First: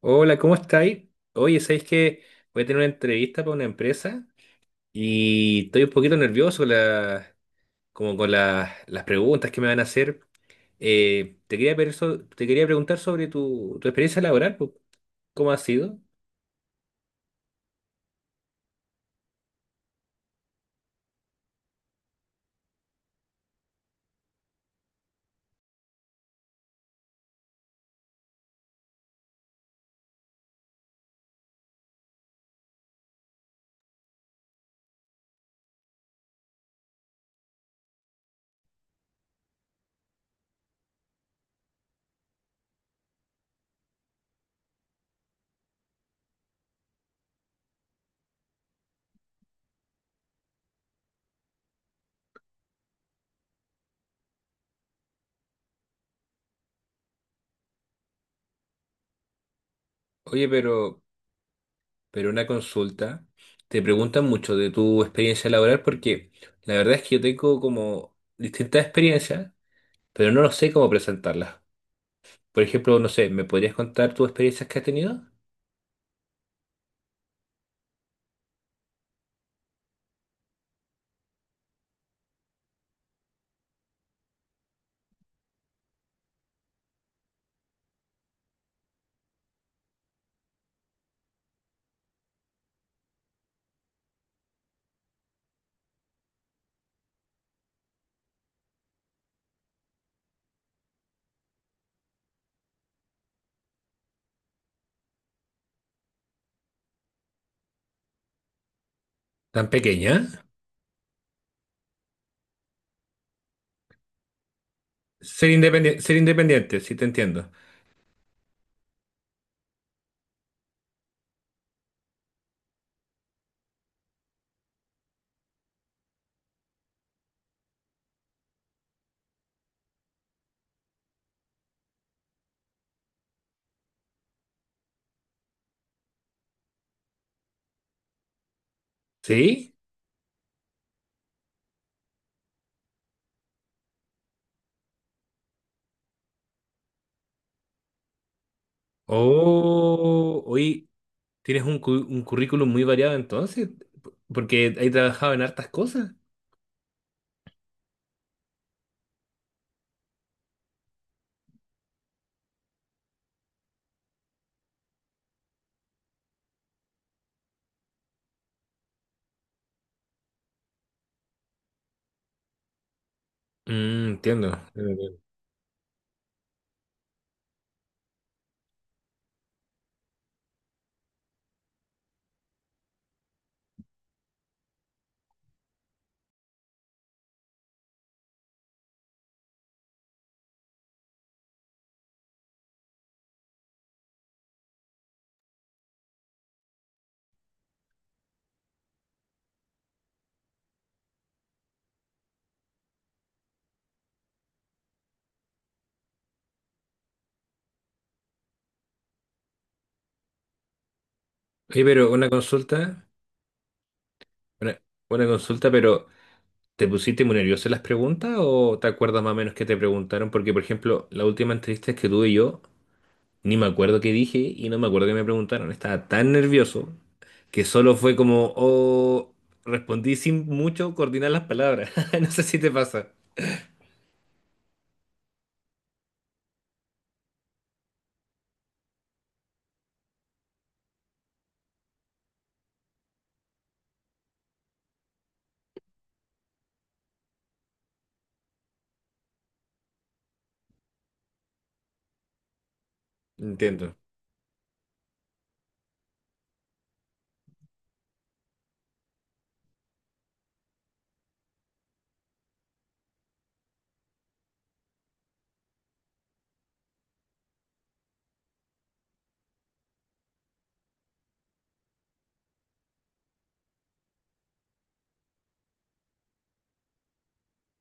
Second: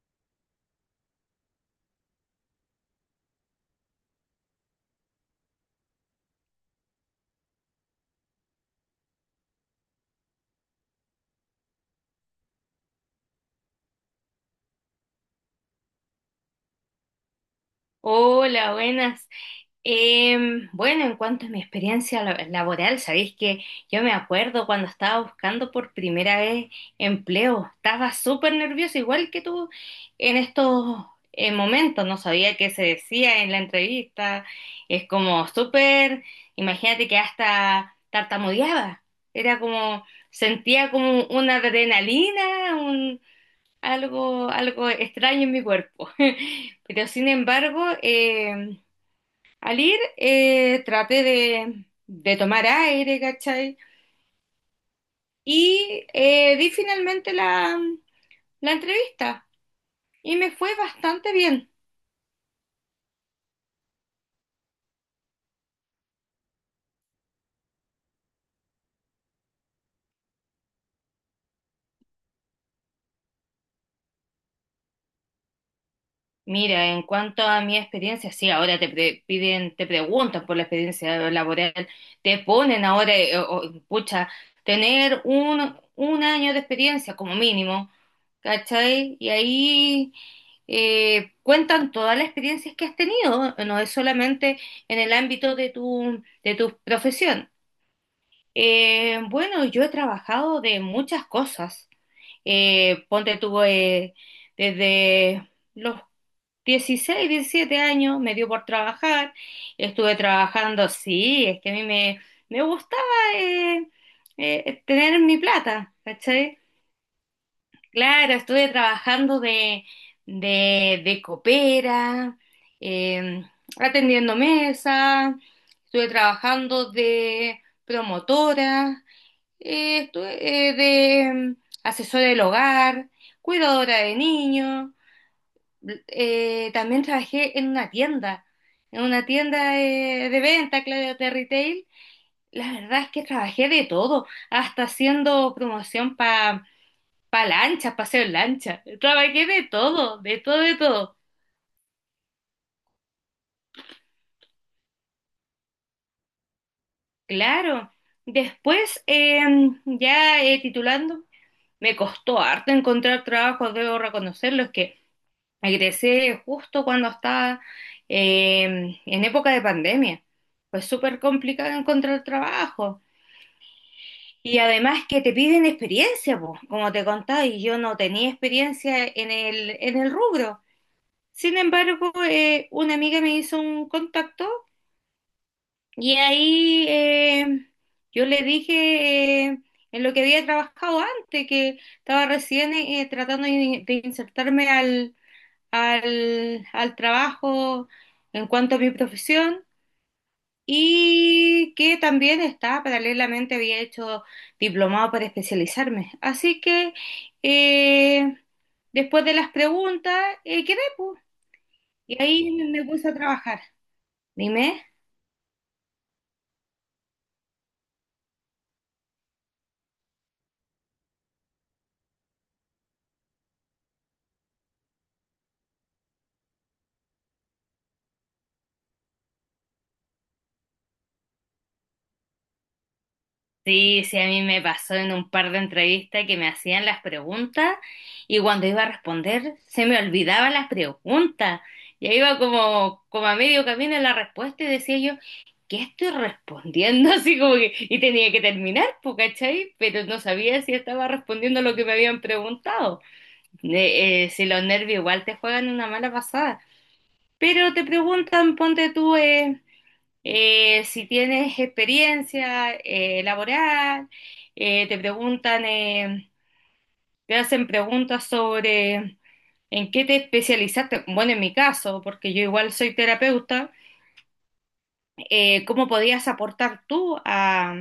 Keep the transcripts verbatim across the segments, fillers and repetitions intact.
Hola, ¿cómo estáis? Oye, ¿sabéis que voy a tener una entrevista para una empresa y estoy un poquito nervioso con la- como con la- las preguntas que me van a hacer? Eh, te quería, pedir so- te quería preguntar sobre tu, tu experiencia laboral, po. ¿cómo ha sido? Hola, buenas. Em, bueno, en cuanto a mi experiencia la- laboral, sabéis que yo me acuerdo cuando estaba buscando por primera vez empleo, estaba súper nerviosa, igual que tú en estos eh, momentos. No sabía qué se decía en la entrevista, es como súper, imagínate que hasta tartamudeaba, era como, sentía como una adrenalina, algo, algo extraño en mi cuerpo. Pero sin embargo, eh, al ir eh, traté de, de tomar aire, ¿cachai? Y eh, di finalmente la, la entrevista y Oye, me fue pero, bastante bien. pero una consulta, te preguntan mucho de tu experiencia laboral porque la verdad es que yo tengo como distintas experiencias, pero no lo sé cómo presentarlas. Por ejemplo, no sé, ¿me podrías contar tus experiencias que has tenido? Mira, en cuanto a mi experiencia, sí, ahora te pre- piden, te preguntan por la experiencia laboral, te ponen ahora, eh, o- pucha, tener un, un año de experiencia como mínimo, ¿cachai? Y ahí eh, cuentan todas las experiencias que has tenido, no es solamente en el ámbito de tu, de tu profesión. Eh, bueno, yo he trabajado de muchas cosas. Eh, ponte tú eh, desde los dieciséis o diecisiete años, me dio por trabajar, ¿Tan pequeña? estuve trabajando, sí, es que a mí me, me gustaba eh, eh, tener mi Ser plata, independiente, ser ¿cachai? independiente, sí, te entiendo. Claro, estuve trabajando de, de, de copera, eh, atendiendo mesa, estuve trabajando de promotora, eh, estuve eh, de mm, asesora del hogar, cuidadora de niños, eh, también trabajé en una tienda, en una tienda ¿Sí? de, de venta, claro, de retail. La verdad es que trabajé de todo, hasta haciendo promoción para pa lanchas, paseo en lancha. Trabajé de todo, de Oh, todo, de hoy todo. tienes un, cu- un currículum muy variado entonces, porque he trabajado en hartas cosas. Claro. Después, eh, ya eh, titulando, me costó harto encontrar trabajo, debo reconocerlo, es que egresé justo cuando estaba eh, en época de pandemia. Fue súper complicado encontrar trabajo. Mm, entiendo. Y además que te piden experiencia, pues, como te contaba, y yo no tenía experiencia en el, en el rubro. Sin embargo, eh, una amiga me hizo un contacto y ahí eh, yo le dije eh, en lo que había trabajado antes, que estaba recién eh, eh, tratando de, de insertarme al, al, al trabajo en cuanto a mi profesión, y que también está, paralelamente había hecho diplomado para especializarme. Así que eh, después de las preguntas, eh, quedé, pues, Oye, pero y una ahí me consulta, puse a trabajar. una, Dime. una consulta, pero ¿te pusiste muy nervioso en las preguntas o te acuerdas más o menos que te preguntaron? Porque, por ejemplo, la última entrevista que tuve yo, ni me acuerdo qué dije y no me acuerdo qué me preguntaron. Estaba tan nervioso que solo fue como, oh, respondí sin mucho coordinar las palabras. No sé si te pasa. Sí, sí, a mí me pasó en un par de entrevistas que me hacían las preguntas y cuando iba a responder se me olvidaban las preguntas. Ya iba como, como a medio camino en la respuesta, y decía yo, ¿qué estoy respondiendo? Así como que, y tenía que terminar, po, ¿cachai? Pero no sabía si estaba respondiendo lo que me habían preguntado. Entiendo, Eh, eh, si los nervios igual te juegan una mala pasada. Pero te preguntan, ponte tú, eh, eh, si tienes experiencia eh, laboral, eh, te preguntan, eh, te hacen preguntas sobre en qué te especializaste. Bueno, en mi caso, porque yo igual soy terapeuta, eh, ¿cómo podías aportar tú a,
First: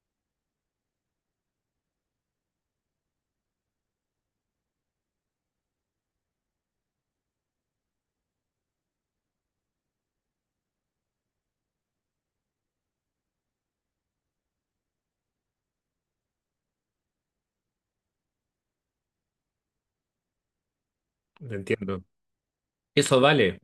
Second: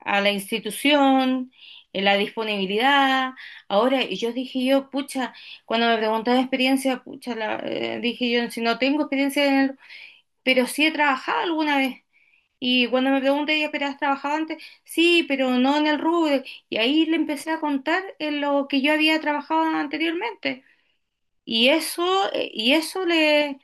a la institución? Eh, la disponibilidad, ahora, y yo dije yo, pucha, cuando me preguntaron experiencia, pucha, la- eh, dije yo, si no tengo experiencia en el, pero sí he trabajado alguna vez. Y cuando me pregunté, ¿ya pero has trabajado antes? Sí, pero no en el rubro. Y ahí le empecé a contar en lo que yo había trabajado anteriormente. Y entiendo. eso, eh, y eso Eso le, vale,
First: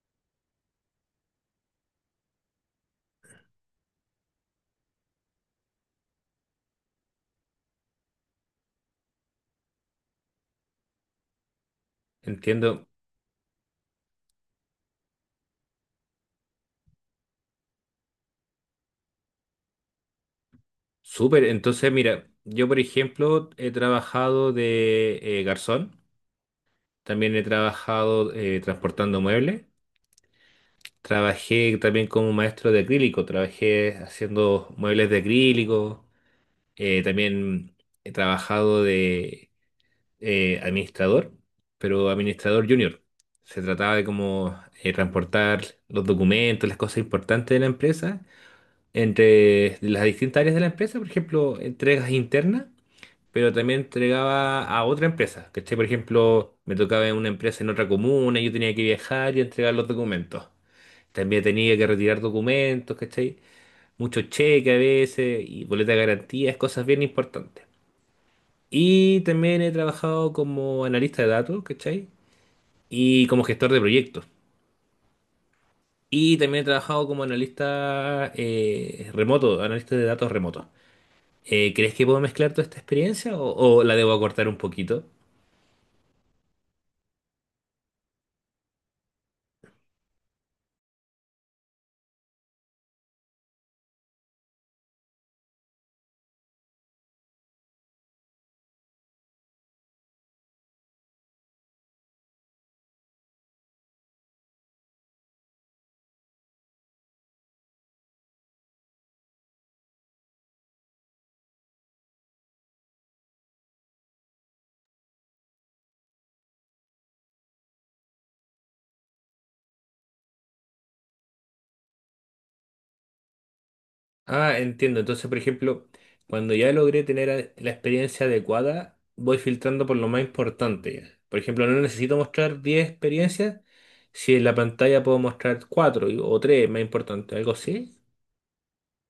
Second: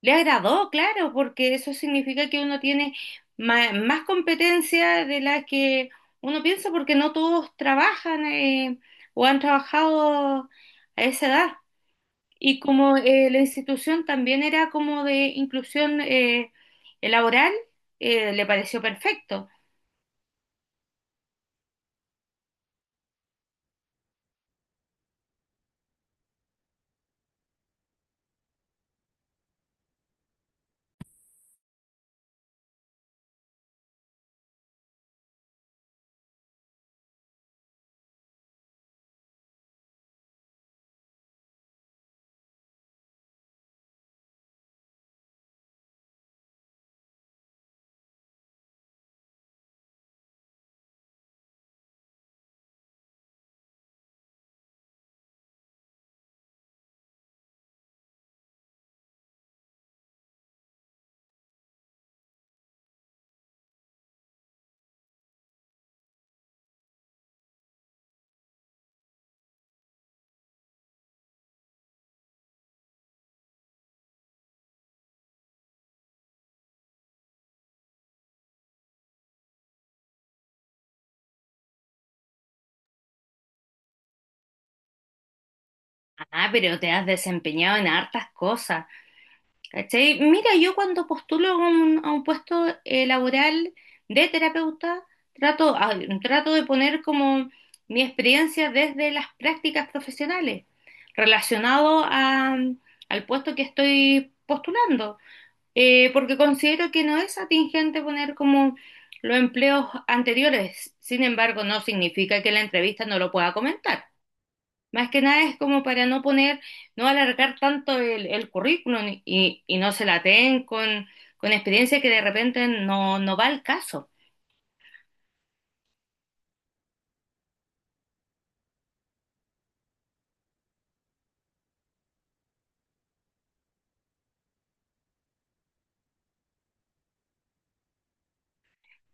le agradó, claro, porque eso significa que uno tiene ma- más competencia de la que uno piensa, porque no todos trabajan eh, o han trabajado a esa edad. Y entiendo. como eh, la institución también era como de inclusión eh, laboral, eh, le pareció perfecto. Súper, entonces mira, yo por ejemplo he trabajado de eh, garzón, también he trabajado eh, transportando muebles, trabajé también como maestro de acrílico, trabajé haciendo muebles de acrílico, eh, también he trabajado de eh, administrador, pero administrador junior. Se trataba de como eh, transportar los documentos, las cosas importantes de la empresa, entre las distintas áreas de la empresa, por ejemplo, entregas internas, pero también entregaba a otra empresa. ¿Cachai? Por ejemplo, me tocaba en una empresa en otra comuna, yo tenía que viajar y entregar los documentos. También tenía que retirar documentos, ¿cachai? Muchos cheques a veces y boletas de garantías, cosas bien importantes. Y también he trabajado como analista de datos, ¿cachai? Y como gestor de proyectos. Y también he trabajado como analista eh, remoto, analista de datos remoto. Eh, ¿crees que puedo mezclar toda esta experiencia o, o la debo acortar un poquito? Ah, pero te has desempeñado en hartas cosas, ¿cachai? Mira, yo cuando postulo a un, a un puesto eh, laboral de terapeuta, trato, ah, trato de poner como mi experiencia desde las prácticas profesionales, relacionado a- al puesto que estoy postulando, eh, porque considero que no es atingente poner como los empleos anteriores. Sin embargo, no significa que la entrevista no lo pueda comentar. Más que nada es como para no poner, no alargar tanto el, el currículum, y, y no se la den con, con experiencia que de repente no, no va al caso. Ah, entiendo. Entonces, por ejemplo, cuando ya logré tener a- la experiencia adecuada, voy filtrando por lo más importante. Por ejemplo, no necesito mostrar diez experiencias si en la pantalla puedo mostrar cuatro o tres más importantes, algo así.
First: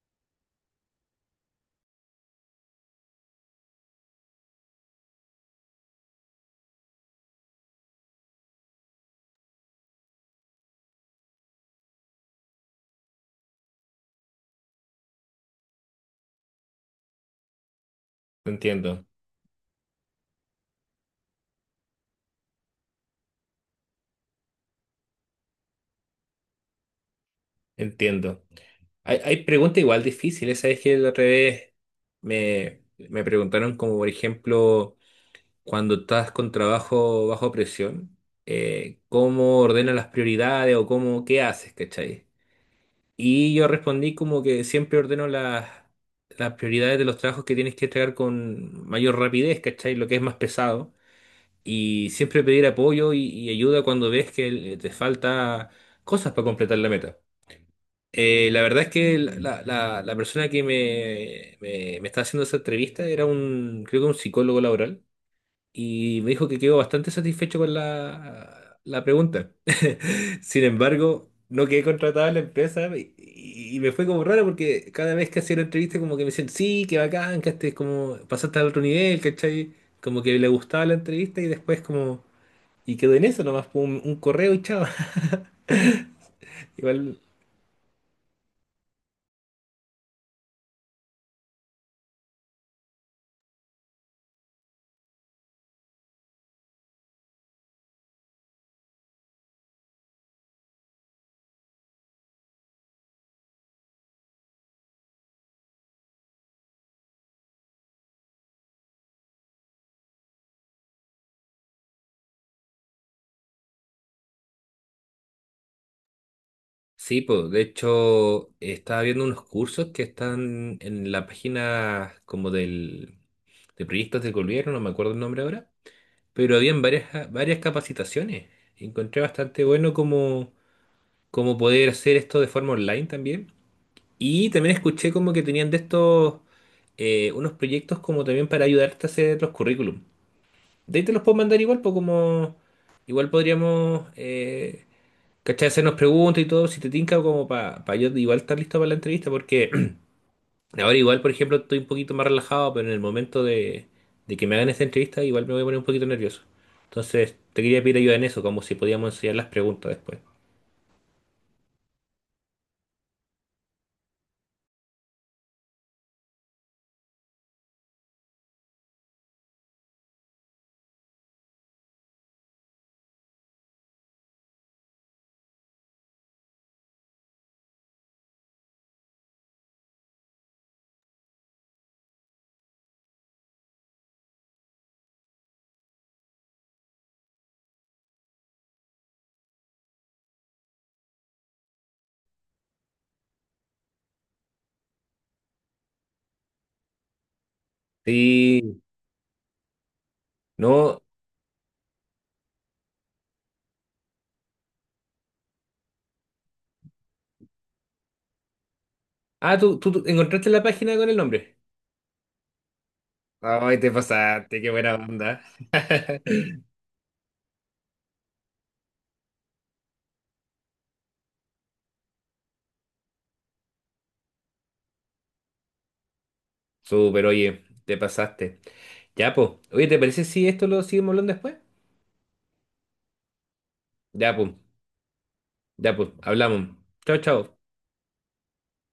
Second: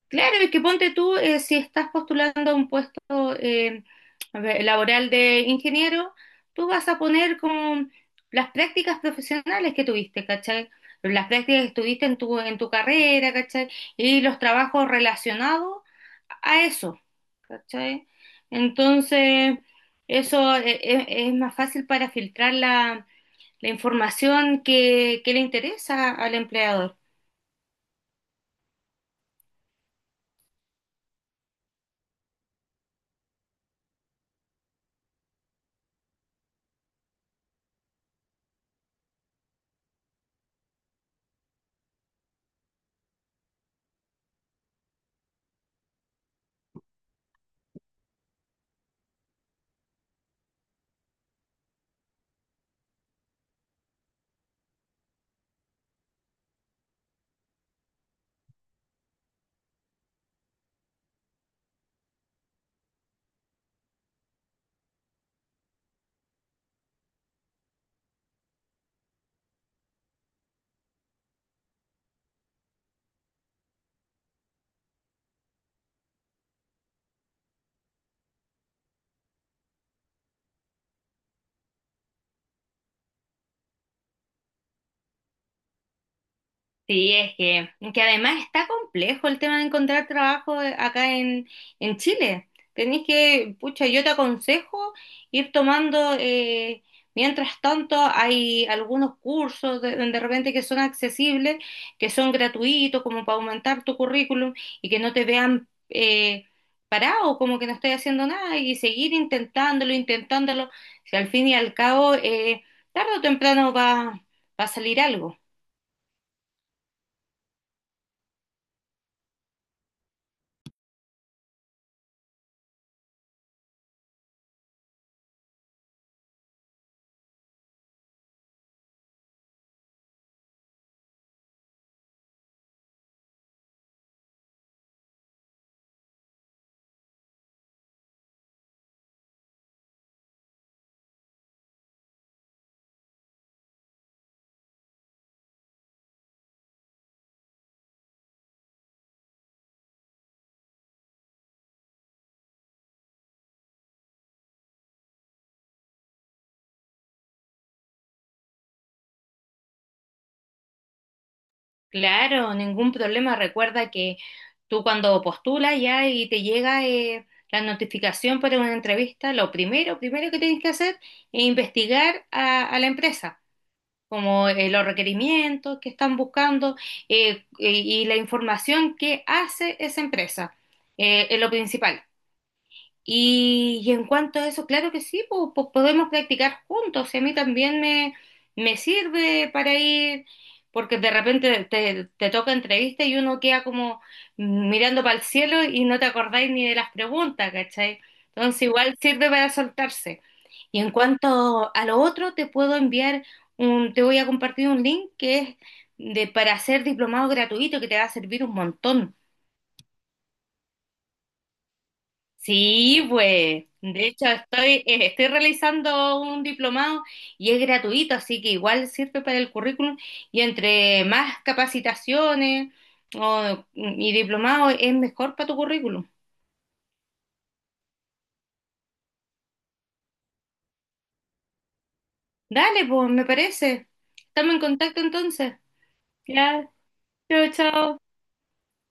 Claro, es que ponte tú, eh, si estás postulando a un puesto eh, a ver, laboral de ingeniero, tú vas a poner como las prácticas profesionales que tuviste, ¿cachai? Las prácticas que tuviste en tu, en tu carrera, ¿cachai? Y los trabajos relacionados a eso, ¿cachai? Entiendo, Entonces, eso eh, eh, es, más fácil para filtrar la, la información que, que le interesa al empleador. entiendo. Hay, hay preguntas igual difíciles, ¿sabes? Que la otra vez me, me preguntaron como, por ejemplo, cuando estás con trabajo bajo presión, eh, ¿cómo ordenas las prioridades o cómo, qué haces, ¿cachai? Y yo respondí como que siempre ordeno las, las prioridades de los trabajos que tienes que entregar con mayor rapidez, ¿cachai? Lo que es más pesado. Y siempre pedir apoyo y, y ayuda cuando ves que eh, te falta cosas para completar la meta. Eh, la verdad es que la, la- la- persona que me, me, me está haciendo esa entrevista era un, creo que un psicólogo laboral y me dijo que quedó bastante satisfecho con la, la pregunta. Sin embargo, no quedé contratado en la empresa y, y- y me fue como raro porque cada vez que hacía la entrevista como que me decían, sí, qué bacán, que este, como pasaste al otro nivel, ¿cachai? Como que le gustaba la entrevista y después como... Y quedó en eso nomás, un, un correo y chao. Sí, Igual. es que, que además está complejo el tema de encontrar trabajo eh, acá en, en Chile. Tenés que, pucha, yo te aconsejo ir tomando, eh, mientras tanto hay algunos cursos de, de repente que son accesibles, que son gratuitos, como para aumentar tu currículum y que no te vean eh, parado, como que no estoy haciendo nada, y seguir intentándolo, intentándolo. Si al fin y al cabo, eh, tarde o temprano va, va a salir algo. Sí, pues, de hecho, estaba viendo unos cursos que están en la página como del, de proyectos del gobierno, no me acuerdo el nombre ahora, pero habían varias, varias capacitaciones. Encontré bastante bueno como, como poder hacer esto de forma online también. Y también escuché como que tenían de estos eh, unos proyectos como también para ayudarte a hacer los currículum. De ahí te los puedo mandar igual, pues, como igual podríamos... eh, ¿Cachai? Hacernos preguntas y todo, si te tinca como para yo igual estar listo para la entrevista, porque ahora igual, por ejemplo, estoy un poquito más relajado, pero en el momento de, de, que me hagan esta entrevista, igual me voy a poner un poquito nervioso. Entonces, te quería pedir ayuda en eso, como si podíamos enseñar las preguntas después. Claro, ningún problema. Recuerda que tú cuando postulas ya y te llega eh, la notificación para una entrevista, lo primero, primero que tienes que hacer es investigar a, a la empresa, como eh, los requerimientos que están buscando, eh, y, y la información que hace esa empresa. Eh, es lo principal. Y, y en cuanto a eso, claro que sí, pues, pues podemos practicar juntos. Y a mí también me, me sirve para ir, porque de repente te, te toca entrevista y uno queda como mirando para el cielo y no te acordáis ni de las preguntas, ¿cachai? Entonces Sí, igual sirve para soltarse. Y en no. cuanto a lo otro, te puedo enviar un, te voy a compartir un link que es de, para hacer diplomado gratuito que te va a servir un montón. Ah, ¿tú, tú, tú encontraste la página con el nombre? Sí, pues, Ay, te de hecho pasaste, qué estoy, buena eh, estoy onda. realizando un diplomado y es gratuito, así que igual sirve para el currículum, y entre más capacitaciones o- y diplomado es mejor para tu currículum. Súper, oye, te pasaste. Ya, pues. Oye, ¿te parece si esto lo seguimos hablando después? Dale, pues, me parece. Ya, pues. Estamos en contacto entonces. Ya, pues. Ya, Hablamos. Chao, chao, chao. chao.